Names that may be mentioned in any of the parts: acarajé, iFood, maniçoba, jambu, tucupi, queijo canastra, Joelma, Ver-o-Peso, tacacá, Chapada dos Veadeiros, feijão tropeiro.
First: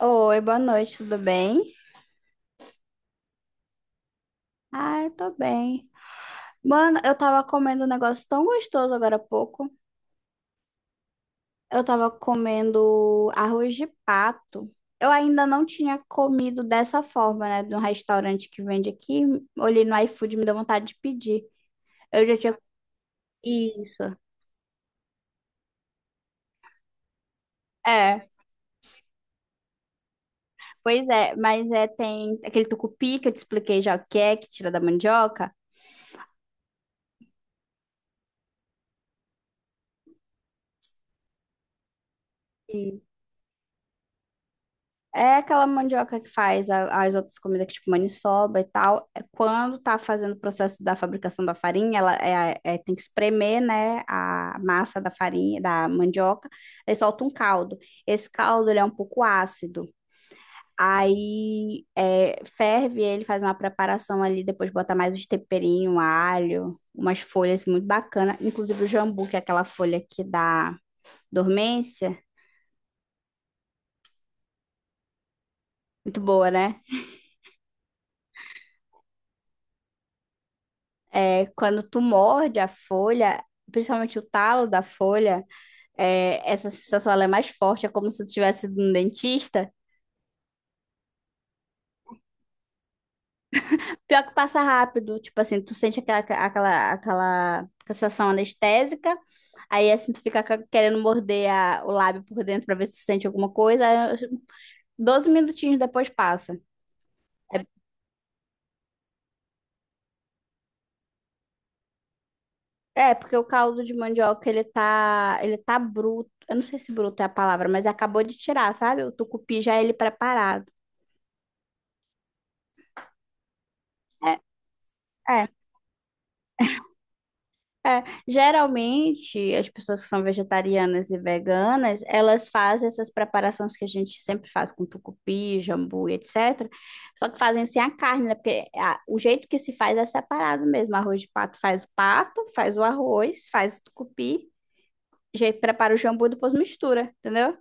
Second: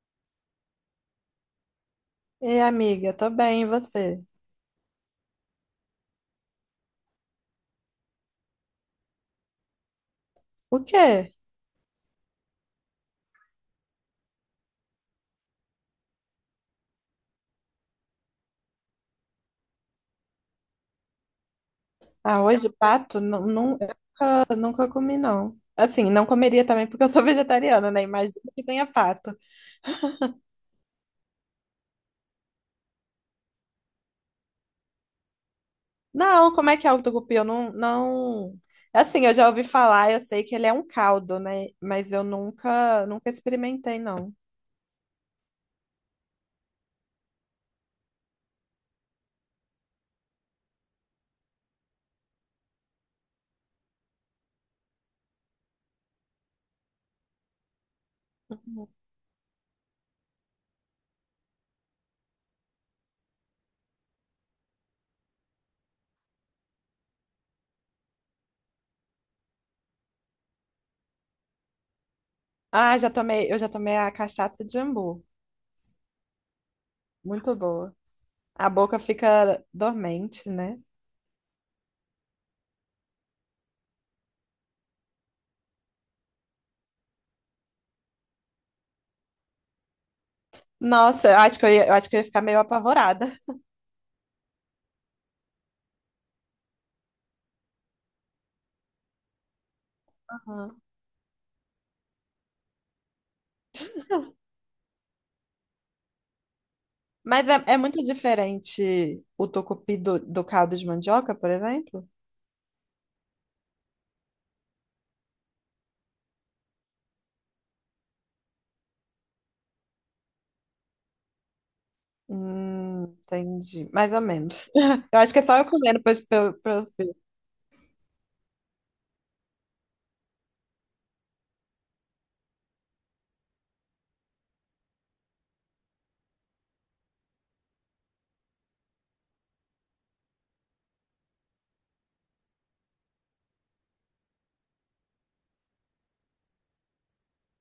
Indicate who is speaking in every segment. Speaker 1: Oi, boa noite, tudo bem?
Speaker 2: E amiga, tô bem, e você?
Speaker 1: Ah, eu tô bem. Mano, eu tava comendo um negócio tão gostoso agora há pouco.
Speaker 2: O quê?
Speaker 1: Eu tava comendo arroz de pato. Eu ainda não tinha comido dessa forma, né? De um restaurante que vende aqui. Olhei no iFood, me deu vontade de pedir. Eu já tinha.
Speaker 2: Arroz de pato? Não, não,
Speaker 1: Isso.
Speaker 2: eu nunca comi, não. Assim, não comeria também porque eu sou vegetariana, né?
Speaker 1: É,
Speaker 2: Imagina que tenha pato.
Speaker 1: pois é, mas é, tem aquele tucupi que eu te expliquei já o que é, que tira da mandioca.
Speaker 2: Não, como é que é o tucupi? Eu não, não... Assim, eu já ouvi falar, eu sei que ele é um caldo, né? Mas eu nunca experimentei, não.
Speaker 1: É aquela mandioca que faz as outras comidas, que tipo maniçoba e tal. É. Quando tá fazendo o processo da fabricação da farinha, ela tem que espremer, né, a massa da farinha, da mandioca, aí solta um caldo. Esse caldo, ele é um pouco ácido. Aí é, ferve ele, faz uma preparação ali, depois bota mais uns temperinhos, alho, umas folhas assim, muito bacana. Inclusive o jambu, que é aquela folha que dá dormência.
Speaker 2: Ah, já tomei, eu já tomei a cachaça de jambu.
Speaker 1: Muito boa, né?
Speaker 2: Muito boa. A boca fica dormente, né?
Speaker 1: É, quando tu morde a folha, principalmente o talo da folha, é, essa sensação ela é mais forte, é como se tu tivesse ido no dentista.
Speaker 2: Nossa, eu acho que eu ia, eu acho que eu ia ficar meio apavorada.
Speaker 1: Pior que passa rápido, tipo assim, tu sente aquela sensação anestésica, aí assim tu fica querendo morder o lábio por dentro pra ver se sente alguma coisa, aí, 12 minutinhos depois passa.
Speaker 2: Mas é, é muito diferente o tocupi do caldo de mandioca, por exemplo?
Speaker 1: Porque o caldo de mandioca ele tá bruto. Eu não sei se bruto é a palavra, mas acabou de tirar, sabe? O tucupi já é ele preparado.
Speaker 2: Entendi. Mais ou
Speaker 1: É,
Speaker 2: menos. Eu acho que é
Speaker 1: é,
Speaker 2: só eu comendo pra eu ver.
Speaker 1: Geralmente, as pessoas que são vegetarianas e veganas, elas fazem essas preparações que a gente sempre faz com tucupi, jambu e etc. Só que fazem sem a carne, né? Porque o jeito que se faz é separado mesmo. Arroz de pato, faz o arroz, faz o tucupi, já prepara o jambu e depois mistura, entendeu?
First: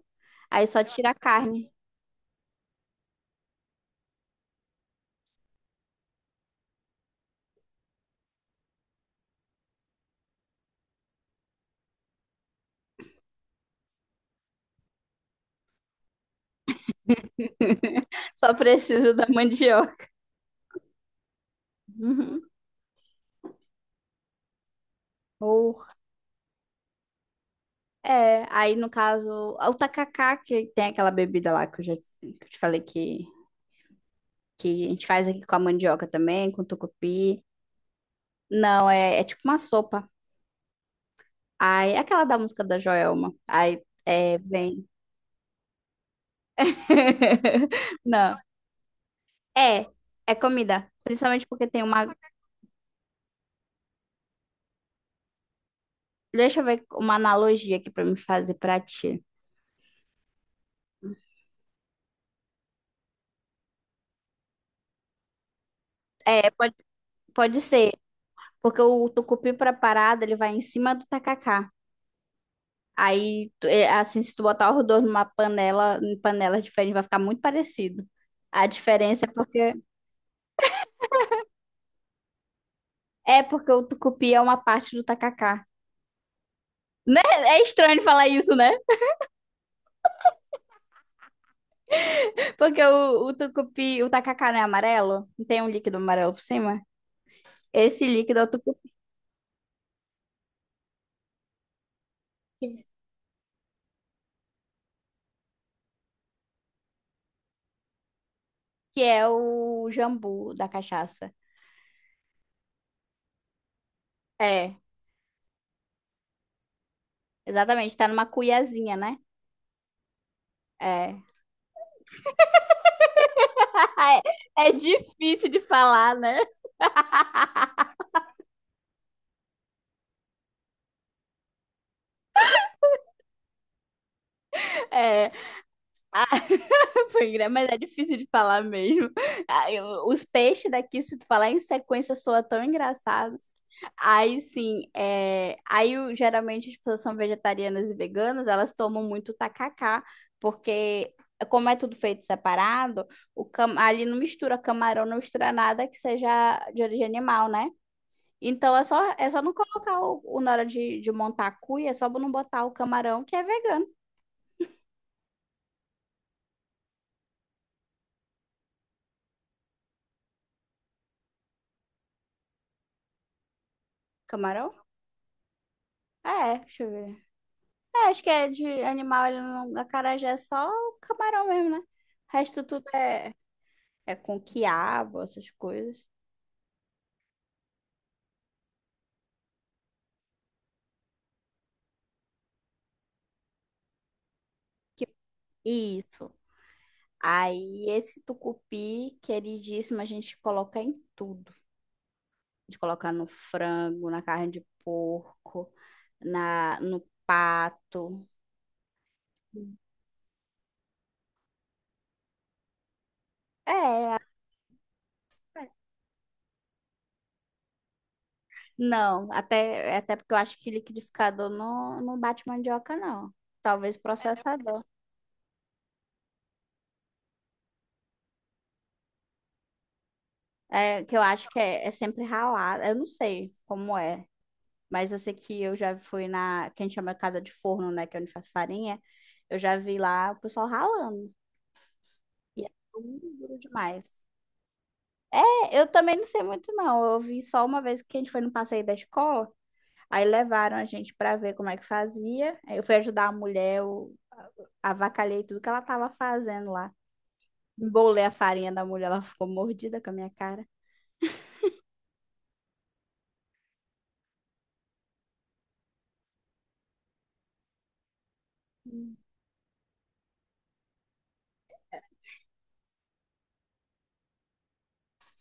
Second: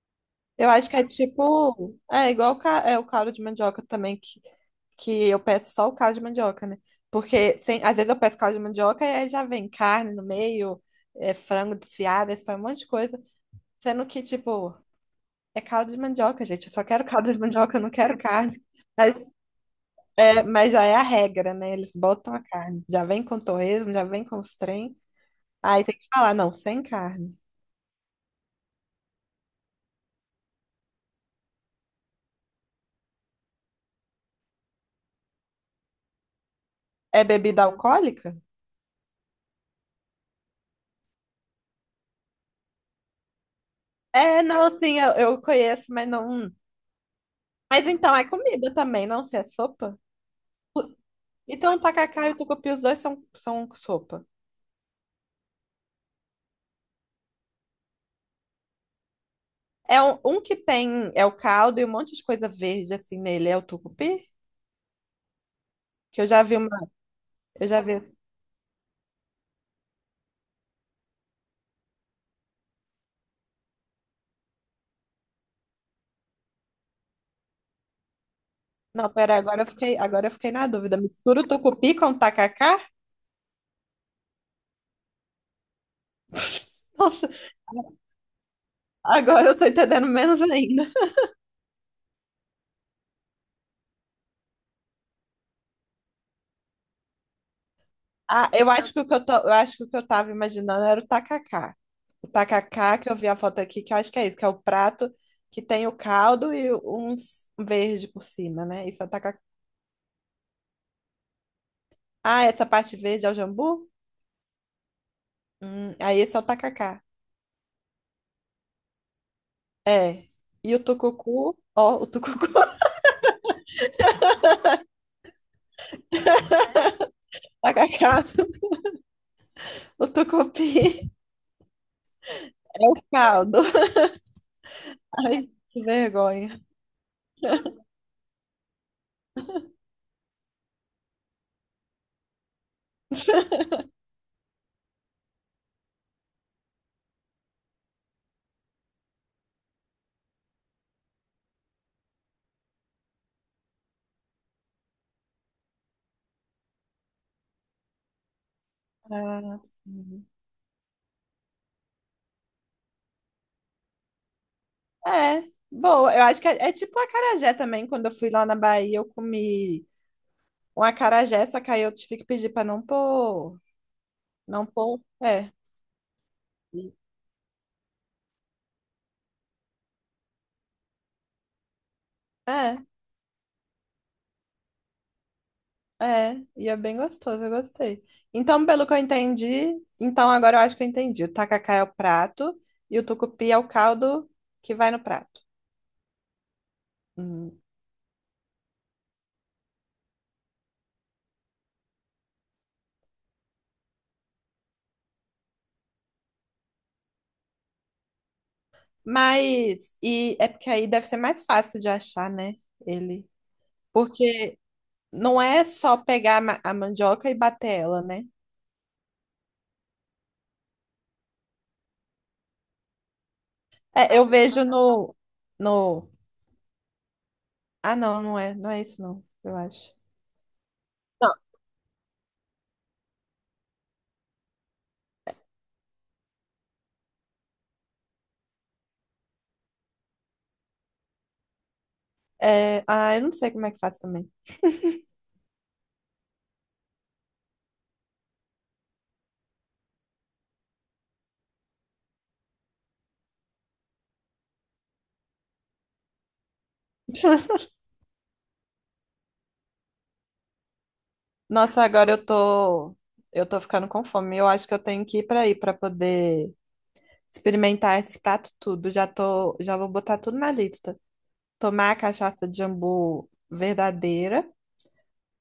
Speaker 1: Aí
Speaker 2: Eu
Speaker 1: só
Speaker 2: acho que é
Speaker 1: tira a carne.
Speaker 2: tipo. É igual o, é, o caldo de mandioca também, que eu peço só o caldo de mandioca, né? Porque sem, às vezes eu peço caldo de mandioca e aí já vem carne no meio, é, frango desfiado, esse um monte de coisa. Sendo que, tipo, é caldo de mandioca, gente. Eu só quero caldo de mandioca, eu não quero
Speaker 1: Só
Speaker 2: carne.
Speaker 1: precisa da mandioca.
Speaker 2: É, mas já é a regra, né? Eles botam a
Speaker 1: Uhum.
Speaker 2: carne. Já vem com torresmo, já vem com os trem. Aí tem que falar, não, sem carne.
Speaker 1: É, aí no caso, o tacacá, que tem aquela bebida lá que eu te falei que a gente faz aqui com a mandioca também, com
Speaker 2: É
Speaker 1: tucupi.
Speaker 2: bebida alcoólica?
Speaker 1: Não, é tipo uma sopa. Aí, é aquela da música da Joelma. Aí, é,
Speaker 2: É, não,
Speaker 1: vem.
Speaker 2: sim, eu conheço, mas não. Mas então é
Speaker 1: Não,
Speaker 2: comida também, não se é
Speaker 1: é,
Speaker 2: sopa?
Speaker 1: é comida.
Speaker 2: O-
Speaker 1: Principalmente porque
Speaker 2: Então, o
Speaker 1: tem uma.
Speaker 2: tacacá e o tucupi, os dois são, são sopa.
Speaker 1: Deixa eu ver uma analogia aqui pra me fazer pra ti.
Speaker 2: É um que tem, é o caldo e um monte de coisa verde assim nele, é o tucupi? Que eu já
Speaker 1: É,
Speaker 2: vi uma,
Speaker 1: pode
Speaker 2: eu já
Speaker 1: ser.
Speaker 2: vi.
Speaker 1: Porque o tucupi preparado, ele vai em cima do tacacá. Aí, é, assim, se tu botar os dois numa panela, em panelas diferentes, vai ficar muito parecido. A
Speaker 2: Não,
Speaker 1: diferença é
Speaker 2: pera, agora eu
Speaker 1: porque
Speaker 2: fiquei, agora eu fiquei na dúvida. Mistura o tucupi com o tacacá?
Speaker 1: é porque o tucupi é uma parte do tacacá. Né?
Speaker 2: Nossa,
Speaker 1: É estranho falar isso, né?
Speaker 2: agora eu tô entendendo menos ainda.
Speaker 1: Porque o tucupi, o tacacá não é amarelo? Não tem um líquido amarelo por cima? Esse líquido é o
Speaker 2: Ah, eu
Speaker 1: tucupi,
Speaker 2: acho que o que eu tô, eu acho que o que eu tava imaginando era o tacacá. O tacacá, que eu vi a foto aqui, que eu acho que é isso, que é o prato que tem o caldo e uns verde por cima, né?
Speaker 1: que
Speaker 2: Isso é o
Speaker 1: é
Speaker 2: tacacá.
Speaker 1: o jambu da cachaça.
Speaker 2: Ah, essa parte verde é o jambu?
Speaker 1: É,
Speaker 2: Aí esse é o tacacá.
Speaker 1: exatamente, tá numa cuiazinha, né?
Speaker 2: É. E o
Speaker 1: É.
Speaker 2: tucucu, ó, o tucucu,
Speaker 1: É difícil de falar, né?
Speaker 2: tacacá, o tucupi, caldo.
Speaker 1: É.
Speaker 2: Ai, que vergonha.
Speaker 1: Mas é difícil de falar mesmo. Ah, os peixes daqui, se tu falar em sequência, soa tão engraçado. Aí sim, geralmente as pessoas são vegetarianas e veganas, elas tomam muito tacacá, porque como é tudo feito separado, ali não mistura camarão, não mistura nada que seja de origem animal, né? Então é só não
Speaker 2: Ah,
Speaker 1: colocar na hora de montar a cuia, é só não botar o camarão que é vegano.
Speaker 2: é, boa. Eu acho que é, é tipo a acarajé também. Quando eu fui lá na Bahia, eu comi um acarajé, só que aí eu tive que pedir pra não pôr. Não
Speaker 1: Camarão?
Speaker 2: pôr. É.
Speaker 1: É, deixa eu ver. É, acho que é de animal, ele não, acarajé é só o camarão mesmo, né? O resto
Speaker 2: É,
Speaker 1: tudo é, é com quiabo, essas coisas.
Speaker 2: é. E é bem gostoso, eu gostei. Então, pelo que eu entendi, então agora eu acho que eu entendi. O tacacá é o prato e o tucupi é o caldo que vai no
Speaker 1: Que-
Speaker 2: prato.
Speaker 1: Isso.
Speaker 2: Hum.
Speaker 1: Aí esse tucupi, queridíssimo, a gente coloca em tudo. A gente coloca no frango, na carne de porco, na, no pato.
Speaker 2: Mas, e é porque aí deve ser mais fácil de achar, né? Ele.
Speaker 1: É,
Speaker 2: Porque não é só pegar a a mandioca e bater ela, né?
Speaker 1: não, é até porque eu acho que liquidificador não bate mandioca, não. Talvez
Speaker 2: É, eu vejo
Speaker 1: processador.
Speaker 2: no. Ah, não é. Não é isso, não, eu acho.
Speaker 1: É, que eu
Speaker 2: Não,
Speaker 1: acho que é, é sempre ralado. Eu não sei como é, mas eu sei que eu já fui na, que a gente chama casa de forno, né, que é onde faz farinha. Eu já vi lá o pessoal ralando. E é
Speaker 2: é. Ah, eu não sei
Speaker 1: duro
Speaker 2: como é que faz
Speaker 1: demais.
Speaker 2: também.
Speaker 1: É, eu também não sei muito não. Eu vi só uma vez que a gente foi no passeio da escola, aí levaram a gente para ver como é que fazia. Aí eu fui ajudar a mulher, eu avacalhei tudo que ela tava fazendo lá. Embolei a farinha da mulher, ela ficou mordida com a minha cara.
Speaker 2: Nossa, agora eu tô. Eu tô ficando com fome. Eu acho que eu tenho que ir pra aí pra poder experimentar esse prato tudo. Já tô. Já vou botar tudo na lista. Tomar a cachaça de jambu verdadeira.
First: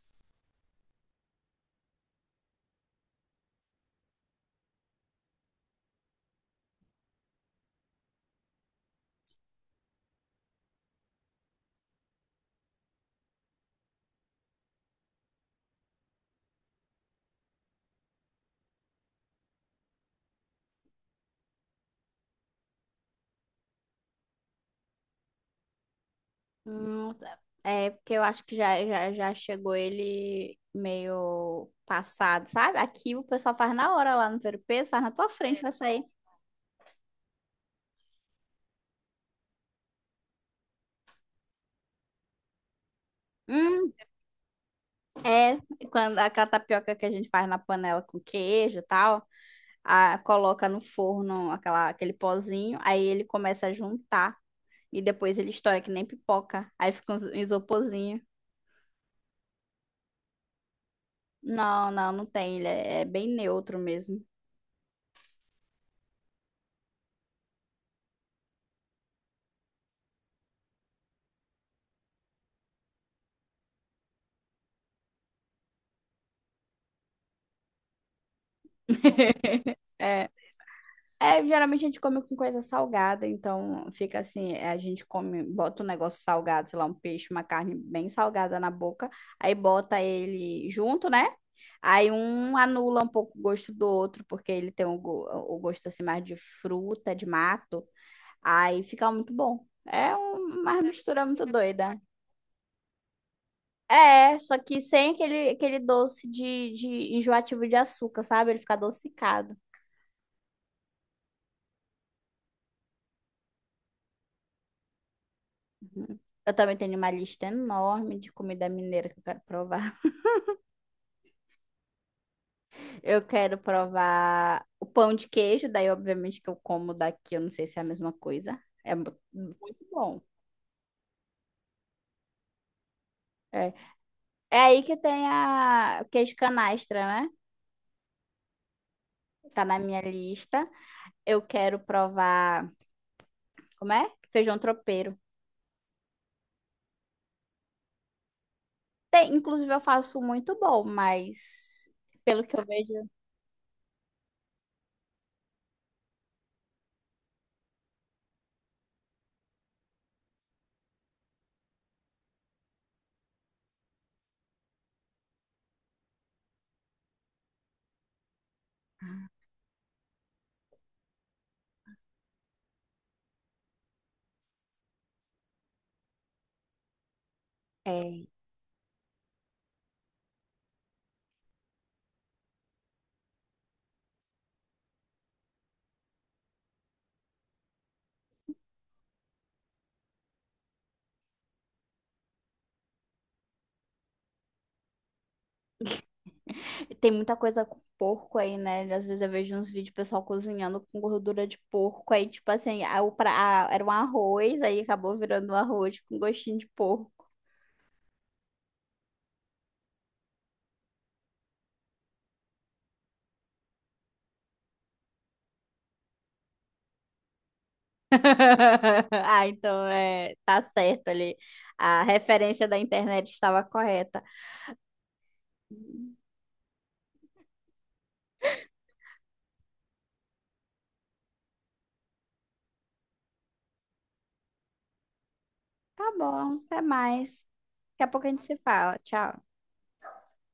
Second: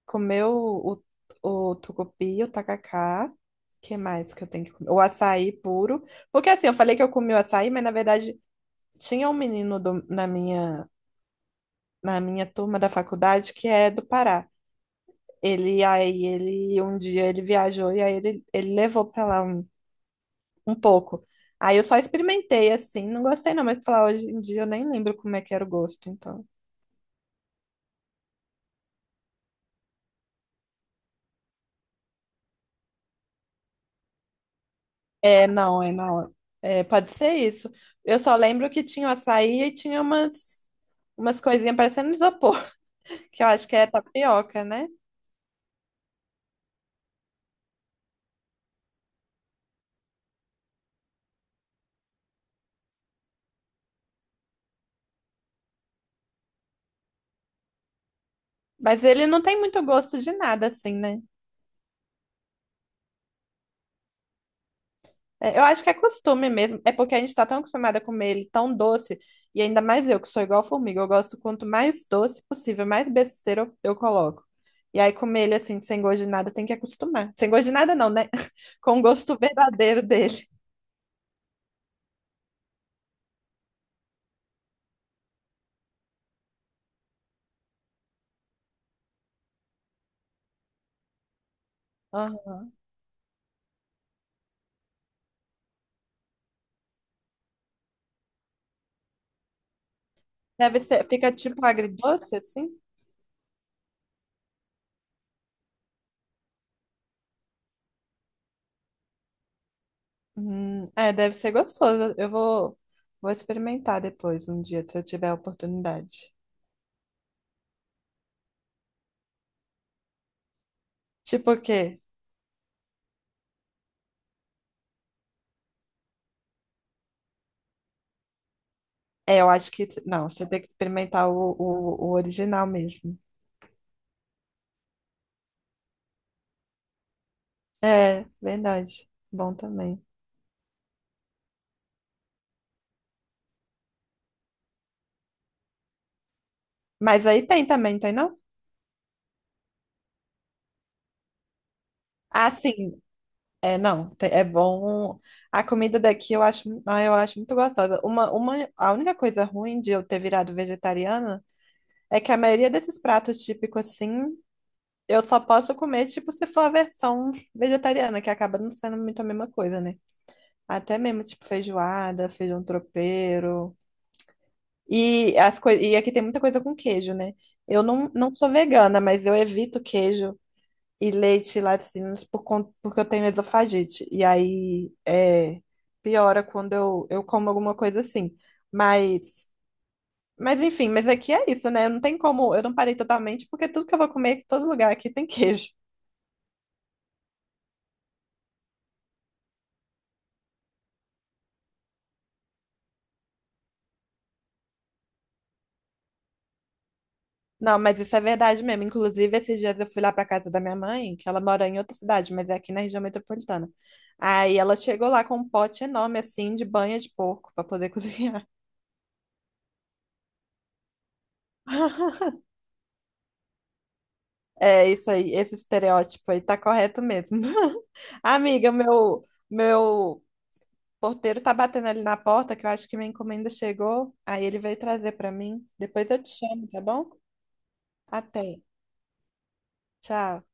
Speaker 2: Comer o tucupi, o tacacá. O que mais que eu tenho que comer? O açaí puro. Porque assim, eu falei que eu comi o açaí, mas na verdade. Tinha um menino na minha turma da faculdade que é do Pará. Ele aí ele um dia ele viajou e aí ele levou pra lá um pouco. Aí eu só experimentei assim, não gostei não, mas falar hoje em dia eu nem lembro como é que era o gosto, então.
Speaker 1: Nossa. É, porque eu acho que já chegou ele meio passado, sabe? Aqui o pessoal faz na hora lá no Ver-o-Peso, faz na tua
Speaker 2: É,
Speaker 1: frente, vai
Speaker 2: não, é
Speaker 1: sair.
Speaker 2: não. É, pode ser isso. Eu só lembro que tinha o açaí e tinha umas coisinhas parecendo isopor, que eu acho que é
Speaker 1: Hum,
Speaker 2: tapioca, né?
Speaker 1: É, quando aquela tapioca que a gente faz na panela com queijo e tal, a, coloca no forno aquela, aquele pozinho, aí ele começa a juntar e depois ele estoura que nem pipoca, aí fica um isoporzinho.
Speaker 2: Mas ele não tem muito gosto de nada assim, né?
Speaker 1: Não tem, ele é bem neutro mesmo.
Speaker 2: É, eu acho que é costume mesmo, é porque a gente tá tão acostumada a comer ele tão doce, e ainda mais eu, que sou igual formiga, eu gosto quanto mais doce possível, mais besteira eu coloco. E aí comer ele assim, sem gosto de nada, tem que acostumar. Sem gosto de nada não, né? Com o gosto verdadeiro
Speaker 1: É,
Speaker 2: dele.
Speaker 1: Geralmente a gente come com coisa salgada, então fica assim, é, a gente come, bota um negócio salgado, sei lá, um peixe, uma carne bem salgada na boca, aí bota ele junto, né? Aí um
Speaker 2: Aham.
Speaker 1: anula um pouco o gosto do outro, porque ele tem o gosto assim mais de fruta, de mato, aí fica muito bom.
Speaker 2: Deve
Speaker 1: Uma
Speaker 2: ser,
Speaker 1: mistura
Speaker 2: fica
Speaker 1: muito
Speaker 2: tipo
Speaker 1: doida.
Speaker 2: agridoce assim?
Speaker 1: É, só que sem aquele, aquele doce de enjoativo de açúcar, sabe? Ele fica adocicado.
Speaker 2: É, deve ser gostoso. Vou experimentar depois, um dia, se eu tiver a
Speaker 1: Uhum.
Speaker 2: oportunidade.
Speaker 1: Eu também tenho uma lista enorme de comida mineira que eu quero provar.
Speaker 2: Tipo o quê?
Speaker 1: Eu quero provar o pão de queijo, daí obviamente que eu como daqui, eu não sei se é a mesma coisa. É
Speaker 2: É, eu acho
Speaker 1: muito
Speaker 2: que.
Speaker 1: bom.
Speaker 2: Não, você tem que experimentar o original mesmo.
Speaker 1: É, é, aí que tem a o queijo canastra, né?
Speaker 2: É, verdade. Bom
Speaker 1: Tá na minha
Speaker 2: também.
Speaker 1: lista. Eu quero provar, como é? Feijão tropeiro.
Speaker 2: Mas aí tem também, tem não?
Speaker 1: Tem, inclusive eu faço muito bom, mas pelo
Speaker 2: Ah,
Speaker 1: que eu vejo,
Speaker 2: sim. É, não. É bom. A comida daqui eu acho, ah, eu acho muito gostosa. A única coisa ruim de eu ter virado vegetariana é que a maioria desses pratos típicos, assim, eu só posso comer, tipo, se for a versão vegetariana, que acaba não sendo muito a mesma coisa, né? Até mesmo, tipo, feijoada, feijão tropeiro. E, e aqui tem muita coisa com queijo, né? Eu não,
Speaker 1: é.
Speaker 2: não sou vegana, mas eu evito queijo e leite e laticínios por conta, porque eu tenho esofagite. E aí é, piora quando eu como alguma coisa assim. Mas, mas enfim, mas aqui é isso, né? Não tem como, eu não parei totalmente, porque tudo que eu vou comer, todo lugar aqui tem queijo.
Speaker 1: Tem muita coisa com porco aí, né? Às vezes eu vejo uns vídeos pessoal cozinhando com gordura de porco. Aí, tipo assim, a, o pra, a- era um arroz, aí acabou virando um arroz com gostinho de porco.
Speaker 2: Não, mas isso é verdade mesmo. Inclusive, esses dias eu fui lá pra casa da minha mãe, que ela mora em outra cidade, mas é aqui na região metropolitana. Aí ela chegou lá com um pote enorme, assim, de banha de porco pra poder cozinhar.
Speaker 1: Ah, então é, tá certo ali. A referência da internet estava correta.
Speaker 2: É isso aí, esse estereótipo aí tá correto mesmo. Amiga, meu porteiro tá batendo ali na porta, que eu acho que minha encomenda chegou. Aí ele veio trazer pra mim.
Speaker 1: Tá
Speaker 2: Depois eu te
Speaker 1: bom,
Speaker 2: chamo,
Speaker 1: até
Speaker 2: tá bom?
Speaker 1: mais. Daqui a pouco a gente
Speaker 2: Até.
Speaker 1: se fala. Tchau.
Speaker 2: Tchau.